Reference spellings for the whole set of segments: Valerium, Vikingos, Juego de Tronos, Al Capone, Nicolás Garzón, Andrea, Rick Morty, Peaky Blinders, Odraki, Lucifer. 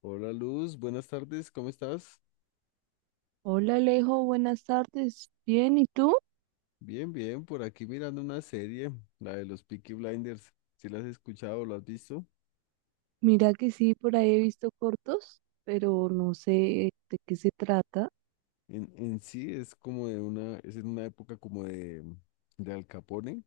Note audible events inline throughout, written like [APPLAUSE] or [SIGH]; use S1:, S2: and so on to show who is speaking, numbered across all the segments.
S1: Hola Luz, buenas tardes, ¿cómo estás?
S2: Hola Alejo, buenas tardes. Bien, ¿y tú?
S1: Bien, bien, por aquí mirando una serie, la de los Peaky Blinders. ¿Si la has escuchado o la has visto?
S2: Mira que sí, por ahí he visto cortos, pero no sé de qué se trata.
S1: En sí es como de una, es en una época como de Al Capone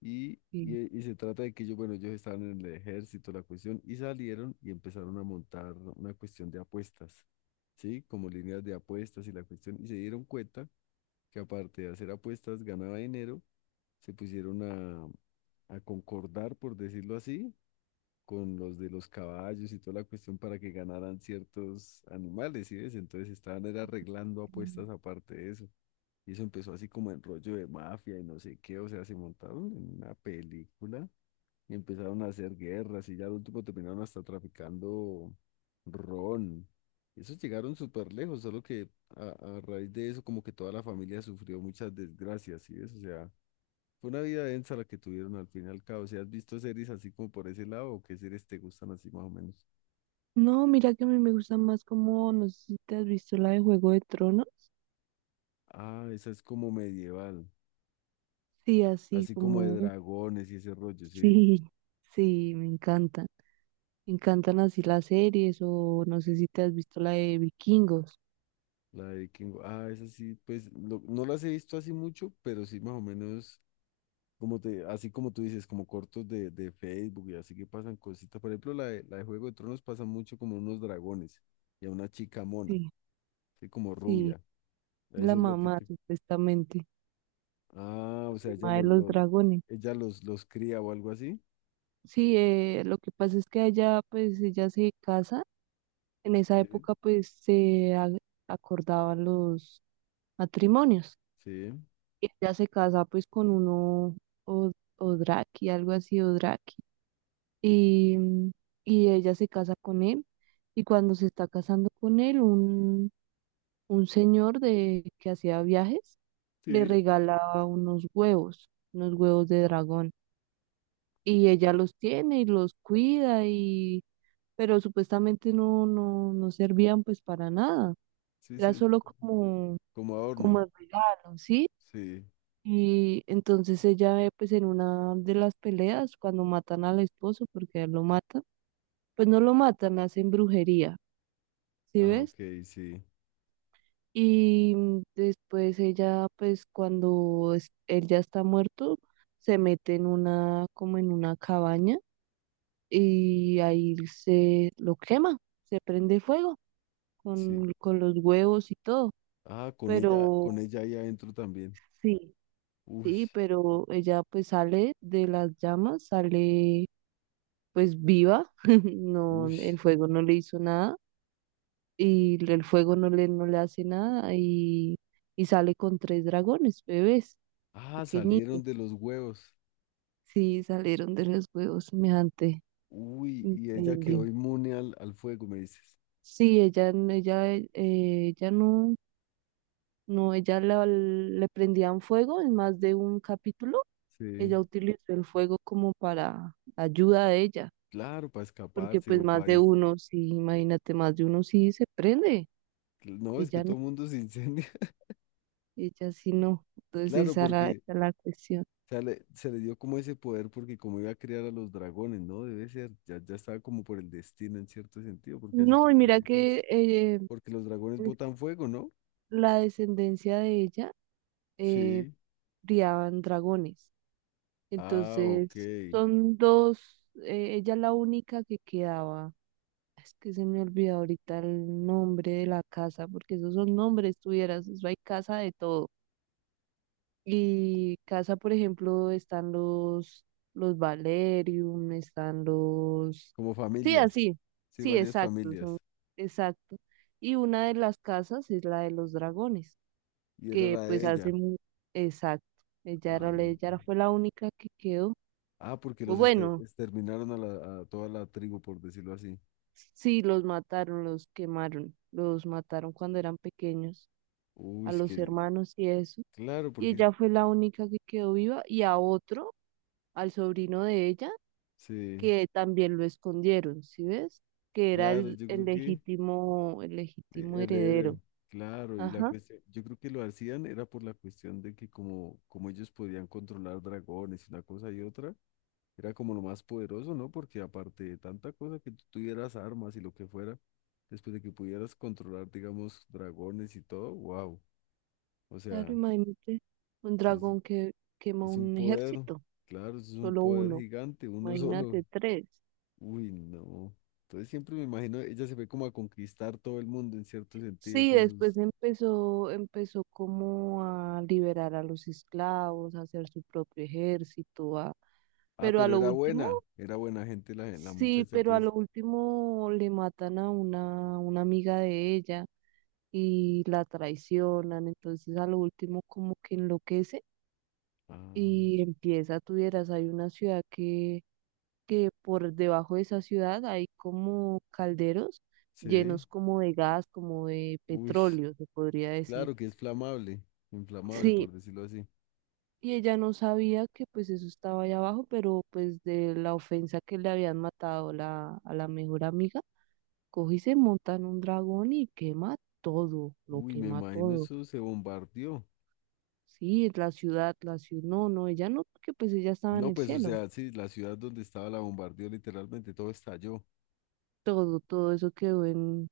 S1: y,
S2: Sí.
S1: y se trata de que ellos, bueno, ellos estaban en el ejército, la cuestión, y salieron y empezaron a montar una cuestión de apuestas, ¿sí? Como líneas de apuestas y la cuestión, y se dieron cuenta que aparte de hacer apuestas ganaba dinero, se pusieron a concordar, por decirlo así, con los de los caballos y toda la cuestión para que ganaran ciertos animales, ¿sí ves? Entonces estaban era arreglando apuestas aparte de eso. Y eso empezó así como en rollo de mafia y no sé qué, o sea, se montaron en una película y empezaron a hacer guerras y ya al último terminaron hasta traficando ron. Esos llegaron súper lejos, solo que a, a raíz de eso como que toda la familia sufrió muchas desgracias, ¿sí ves? O sea, fue una vida densa la que tuvieron al fin y al cabo. ¿Si has visto series así como por ese lado, o qué series te gustan así más o menos?
S2: No, mira que a mí me gusta más como, no sé si te has visto la de Juego de Tronos.
S1: Ah, esa es como medieval,
S2: Sí, así
S1: así como de
S2: como,
S1: dragones y ese rollo,
S2: [LAUGHS]
S1: ¿sí?
S2: sí, sí, me encantan. Me encantan así las series o no sé si te has visto la de Vikingos.
S1: La de King. Ah, esa sí, pues no las he visto así mucho, pero sí más o menos, como te, así como tú dices, como cortos de Facebook y así que pasan cositas. Por ejemplo, la de Juego de Tronos pasa mucho como unos dragones y a una chica mona,
S2: Sí,
S1: ¿sí? Como
S2: sí,
S1: rubia. Eso
S2: la
S1: es lo que
S2: mamá
S1: te.
S2: supuestamente,
S1: Ah, o sea,
S2: la mamá de los dragones.
S1: ella los cría o algo así.
S2: Sí, lo que pasa es que allá pues ella se casa. En esa
S1: Sí,
S2: época pues acordaban los matrimonios.
S1: sí,
S2: Y ella se casa pues con uno Odraki, algo así, Odraki. Y, mm, y ella se casa con él. Y cuando se está casando con él, un señor que hacía viajes le
S1: sí,
S2: regalaba unos huevos de dragón. Y ella los tiene y los cuida pero supuestamente no, no, no servían pues para nada.
S1: sí, sí,
S2: Era
S1: es
S2: solo como,
S1: como adorno.
S2: como el regalo, ¿sí?
S1: Sí.
S2: Y entonces ella, pues en una de las peleas, cuando matan al esposo, porque a él lo matan, pues no lo matan, le hacen brujería, ¿sí
S1: Ah,
S2: ves?
S1: ok, sí,
S2: Y después ella, pues cuando él ya está muerto, se mete en una, como en una cabaña y ahí se lo quema, se prende fuego
S1: sí.
S2: con los huevos y todo,
S1: Ah, con
S2: pero
S1: ella ahí adentro también.
S2: sí.
S1: Uy,
S2: Sí, pero ella pues sale de las llamas, sale pues viva, [LAUGHS] no,
S1: uy.
S2: el fuego no le hizo nada y el fuego no le hace nada y sale con tres dragones, bebés,
S1: Ah, salieron
S2: pequeñitos.
S1: de los huevos.
S2: Sí, salieron de los huevos semejante.
S1: Uy, y ella quedó
S2: Increíble.
S1: inmune al, al fuego, me dices.
S2: Sí, ella, ella no, no, ella le prendían fuego en más de un capítulo. Ella
S1: Sí,
S2: utilizó el fuego como para ayuda de ella.
S1: claro, para
S2: Porque
S1: escaparse
S2: pues
S1: o
S2: más
S1: para…
S2: de uno, sí, imagínate, más de uno sí se prende,
S1: No, es que
S2: ella no,
S1: todo el mundo se incendia. [LAUGHS]
S2: ella sí no, entonces
S1: Claro,
S2: esa era,
S1: porque
S2: esa era la cuestión.
S1: o sea, se le dio como ese poder porque como iba a criar a los dragones, ¿no? Debe ser, ya, ya estaba como por el destino en cierto sentido, porque así
S2: No,
S1: como
S2: y
S1: lo
S2: mira
S1: dices.
S2: que
S1: Porque los dragones
S2: pues,
S1: botan fuego, ¿no?
S2: la descendencia de ella eh,
S1: Sí.
S2: criaban dragones,
S1: Ah, ok.
S2: entonces son dos, ella es la única que quedaba, es que se me olvidó ahorita el nombre de la casa, porque esos son nombres tuvieras, eso hay casa de todo. Y casa, por ejemplo, están los Valerium, están los...
S1: Como
S2: Sí,
S1: familias.
S2: así,
S1: Sí,
S2: sí,
S1: varias
S2: exacto, son,
S1: familias.
S2: exacto. Y una de las casas es la de los dragones,
S1: Y era
S2: que
S1: la
S2: pues
S1: de
S2: hace
S1: ella.
S2: mu-. Exacto, ella era,
S1: Ah,
S2: la- ella era- fue la única que quedó.
S1: ah, porque los
S2: Bueno,
S1: exterminaron a, a toda la tribu, por decirlo así.
S2: sí, los mataron, los quemaron, los mataron cuando eran pequeños,
S1: Uy,
S2: a
S1: es
S2: los
S1: que,
S2: hermanos y eso.
S1: claro,
S2: Y
S1: porque
S2: ella fue la única que quedó viva y a otro, al sobrino de ella
S1: sí,
S2: que también lo escondieron, ¿sí ves? Que era
S1: claro,
S2: el,
S1: yo
S2: el
S1: creo que
S2: legítimo, el legítimo heredero.
S1: heredero, claro, y la
S2: Ajá,
S1: cuestión, yo creo que lo hacían era por la cuestión de que como, como ellos podían controlar dragones y una cosa y otra, era como lo más poderoso, ¿no? Porque aparte de tanta cosa que tú tuvieras armas y lo que fuera, después de que pudieras controlar, digamos, dragones y todo, wow. O
S2: claro,
S1: sea,
S2: imagínate un
S1: es,
S2: dragón que quema
S1: es un
S2: un
S1: poder,
S2: ejército,
S1: claro, es un
S2: solo
S1: poder
S2: uno,
S1: gigante, uno [LAUGHS] solo.
S2: imagínate tres.
S1: Uy, no. Entonces siempre me imagino, ella se fue como a conquistar todo el mundo en cierto sentido
S2: Sí,
S1: con
S2: después
S1: sus…
S2: empezó como a liberar a los esclavos, a hacer su propio ejército, a...
S1: Ah,
S2: Pero a
S1: pero
S2: lo último,
S1: era buena gente la, la
S2: sí,
S1: muchacha,
S2: pero a
S1: pues.
S2: lo último le matan a una amiga de ella y la traicionan, entonces a lo último como que enloquece
S1: Ah,
S2: y empieza, tuvieras, hay una ciudad que por debajo de esa ciudad hay como calderos
S1: sí.
S2: llenos como de gas, como de
S1: Uy,
S2: petróleo, se podría decir.
S1: claro que es flamable, inflamable,
S2: Sí,
S1: por decirlo así.
S2: y ella no sabía que pues eso estaba allá abajo, pero pues de la ofensa que le habían matado a la mejor amiga, coge y se monta en un dragón y quema todo, lo
S1: Uy, me
S2: quema
S1: imagino
S2: todo.
S1: eso se bombardeó.
S2: Sí, la ciudad, no, no, ella no, porque pues ella estaba en
S1: No,
S2: el
S1: pues, o
S2: cielo.
S1: sea, sí, la ciudad donde estaba la bombardeó literalmente, todo estalló
S2: Todo, todo eso quedó en,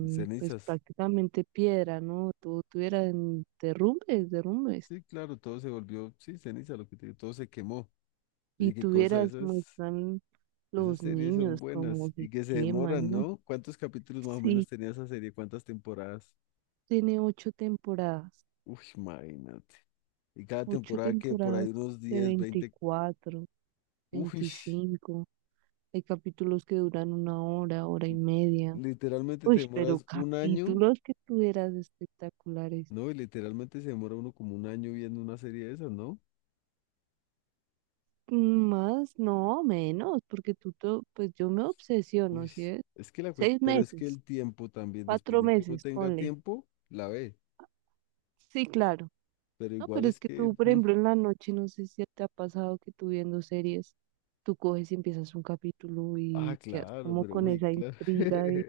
S1: en
S2: pues
S1: cenizas.
S2: prácticamente piedra, ¿no? Todo tuviera en derrumbes, derrumbes.
S1: Sí, claro, todo se volvió, sí, ceniza, lo que te digo, todo se quemó.
S2: Y
S1: Oye, qué cosa,
S2: tuvieras,
S1: esas,
S2: muestran
S1: esas
S2: los
S1: series son
S2: niños como
S1: buenas
S2: se
S1: y que se
S2: queman,
S1: demoran,
S2: ¿no?
S1: ¿no? ¿Cuántos capítulos más o menos
S2: Sí,
S1: tenía esa serie? ¿Cuántas temporadas?
S2: tiene ocho temporadas,
S1: Uy, imagínate. Y cada
S2: ocho
S1: temporada que por
S2: temporadas
S1: ahí unos
S2: De
S1: 10 veinte,
S2: 24,
S1: uy,
S2: 25. Hay capítulos que duran una hora, hora y media.
S1: literalmente te
S2: Uy, pero
S1: demoras un año,
S2: capítulos que tuvieras espectaculares.
S1: ¿no? Y literalmente se demora uno como un año viendo una serie de esas, ¿no?
S2: Más, no, menos, porque tú, pues yo me obsesiono,
S1: Uy,
S2: ¿sí ves?
S1: es que
S2: Seis
S1: pero es que
S2: meses,
S1: el tiempo también, después
S2: cuatro
S1: de que uno
S2: meses,
S1: tenga
S2: ponle.
S1: tiempo, la ve.
S2: Sí, claro.
S1: Pero
S2: No,
S1: igual
S2: pero es
S1: es
S2: que
S1: que,
S2: tú, por ejemplo, en la noche, no sé si te ha pasado que tú viendo series, tú coges y empiezas un capítulo
S1: ah,
S2: y quedas
S1: claro,
S2: como
S1: pero
S2: con
S1: uy,
S2: esa
S1: claro. [LAUGHS]
S2: intriga de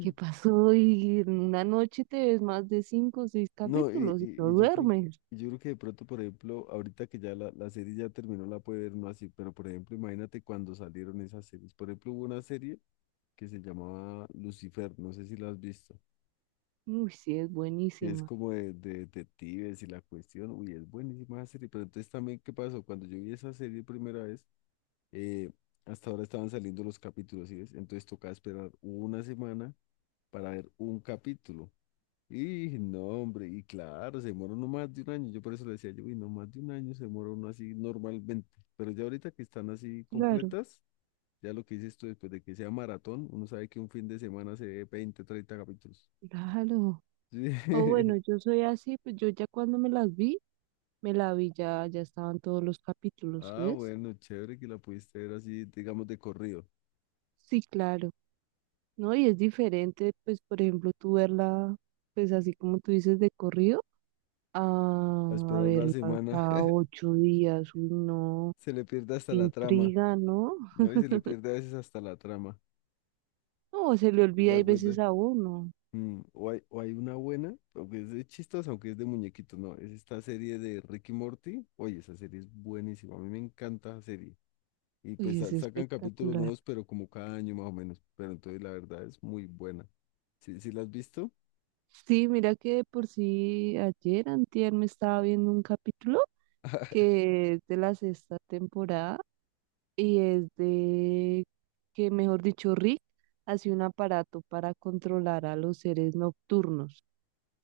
S2: qué pasó y en una noche te ves más de cinco o seis
S1: No, y,
S2: capítulos y no
S1: y- y
S2: duermes.
S1: yo creo que de pronto, por ejemplo, ahorita que ya la serie ya terminó, la puede ver no así, pero por ejemplo, imagínate cuando salieron esas series. Por ejemplo, hubo una serie que se llamaba Lucifer, no sé si la has visto,
S2: Uy, sí, es
S1: que es
S2: buenísima.
S1: como de detectives y la cuestión, uy, es buenísima esa serie, pero entonces también, ¿qué pasó? Cuando yo vi esa serie primera vez, eh, hasta ahora estaban saliendo los capítulos, ¿sí ves? Entonces tocaba esperar una semana para ver un capítulo. Y no, hombre, y claro, se demora no más de un año. Yo por eso le decía yo, uy, no más de un año se demora uno así normalmente. Pero ya ahorita que están así
S2: Claro,
S1: completas, ya lo que dices tú después de que sea maratón, uno sabe que un fin de semana se ve 20, 30 capítulos.
S2: claro. O bueno,
S1: Sí.
S2: yo
S1: [LAUGHS]
S2: soy así, pues yo ya cuando me las vi. Me la vi ya estaban todos los capítulos, ¿sí
S1: Ah,
S2: ves?
S1: bueno, chévere que la pudiste ver así, digamos, de corrido.
S2: Sí, claro, ¿no? Y es diferente, pues, por ejemplo, tú verla, pues, así como tú dices, de corrido, a,
S1: A
S2: a
S1: esperar una
S2: verla
S1: semana,
S2: cada
S1: [LAUGHS]
S2: 8 días, uy, no,
S1: se le pierde hasta
S2: qué
S1: la trama.
S2: intriga, ¿no?
S1: No, y se le pierde a veces hasta la trama.
S2: No, se le
S1: ¿Te
S2: olvida hay
S1: das cuenta?
S2: veces a uno,
S1: Mm, o hay, o hay una buena, aunque es de chistos, aunque es de muñequitos, no. Es esta serie de Ricky Morty. Oye, esa serie es buenísima. A mí me encanta esa serie. Y pues
S2: uy, es
S1: sacan capítulos
S2: espectacular.
S1: nuevos, pero como cada año más o menos. Pero entonces la verdad es muy buena. ¿Sí, sí la has visto?
S2: Sí, mira que de por sí ayer, antier, me estaba viendo un capítulo que es de la sexta temporada y es de que, mejor dicho, Rick hace un aparato para controlar a los seres nocturnos.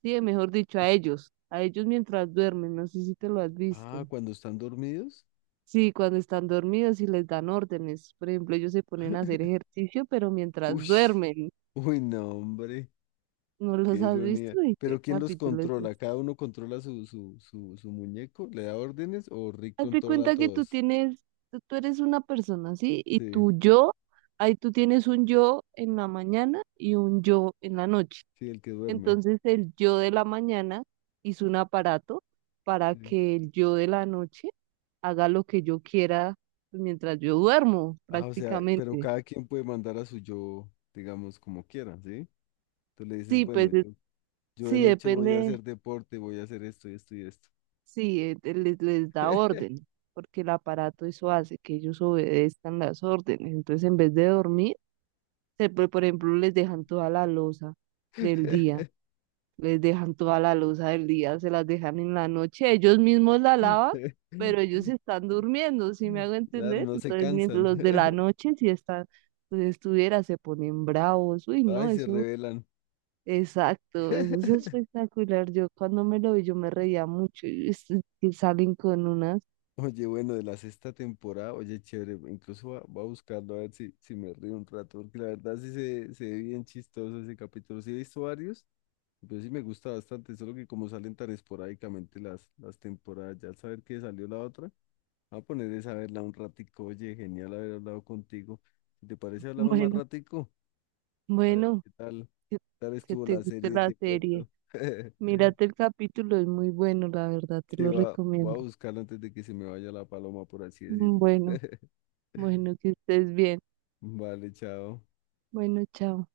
S2: Sí, mejor dicho,
S1: Uy.
S2: a ellos mientras duermen, no sé si te lo has
S1: Ah,
S2: visto.
S1: cuando están dormidos.
S2: Sí, cuando están dormidos y les dan órdenes. Por ejemplo, ellos se ponen a hacer
S1: [LAUGHS]
S2: ejercicio, pero
S1: Uy,
S2: mientras duermen.
S1: uy, no, hombre,
S2: ¿No
S1: qué
S2: los has visto?
S1: ironía.
S2: Dice,
S1: Pero ¿quién los
S2: capítulo es
S1: controla?
S2: este.
S1: ¿Cada uno controla su muñeco? ¿Le da órdenes o Rick
S2: Hazte
S1: controla a
S2: cuenta que tú
S1: todos?
S2: tienes, tú tú eres una persona, ¿sí? Y
S1: Sí,
S2: tu yo, ahí tú tienes un yo en la mañana y un yo en la noche.
S1: sí, el que duerme.
S2: Entonces el yo de la mañana hizo un aparato para
S1: Sí.
S2: que el yo de la noche haga lo que yo quiera pues, mientras yo duermo,
S1: Ah, o sea, pero
S2: prácticamente.
S1: cada quien puede mandar a su yo, digamos, como quiera, ¿sí? Tú le dices,
S2: Sí,
S1: bueno,
S2: pues
S1: yo de
S2: sí,
S1: noche voy a hacer
S2: depende,
S1: deporte, voy a hacer esto y esto y esto.
S2: sí, les da orden, porque el aparato eso hace que ellos obedezcan las órdenes. Entonces en vez de dormir, por ejemplo, les dejan toda la loza del día.
S1: [LAUGHS]
S2: Les dejan toda la loza del día, se las dejan en la noche, ellos mismos la lavan, pero ellos están durmiendo, ¿sí me hago
S1: Claro,
S2: entender?
S1: no se
S2: Entonces, mientras
S1: cansan.
S2: los de la
S1: [LAUGHS]
S2: noche, si están, pues estuviera, se ponen bravos, uy, no,
S1: Ay, se
S2: eso,
S1: rebelan.
S2: exacto, eso es
S1: [LAUGHS]
S2: espectacular, yo cuando me lo vi, yo me reía mucho, y que salen con unas,
S1: Oye, bueno, de la sexta temporada, oye, chévere, incluso va, va a buscarlo a ver si, si me río un rato, porque la verdad sí se ve bien chistoso ese capítulo. Sí he visto varios, yo sí me gusta bastante, solo que como salen tan esporádicamente las temporadas, ya al saber que salió la otra, voy a poner esa a verla un ratico. Oye, genial haber hablado contigo. Si te parece, hablamos más
S2: bueno,
S1: ratico. A ver
S2: bueno, que,
S1: qué tal
S2: que
S1: estuvo
S2: te
S1: la
S2: guste
S1: serie
S2: la
S1: de
S2: serie,
S1: cuento. [LAUGHS]
S2: mírate el capítulo, es muy bueno, la verdad, te
S1: Sí,
S2: lo
S1: va, voy
S2: recomiendo,
S1: a buscarla antes de que se me vaya la paloma, por así decirlo.
S2: bueno,
S1: [LAUGHS]
S2: bueno, que estés bien,
S1: Vale, chao.
S2: bueno, chao.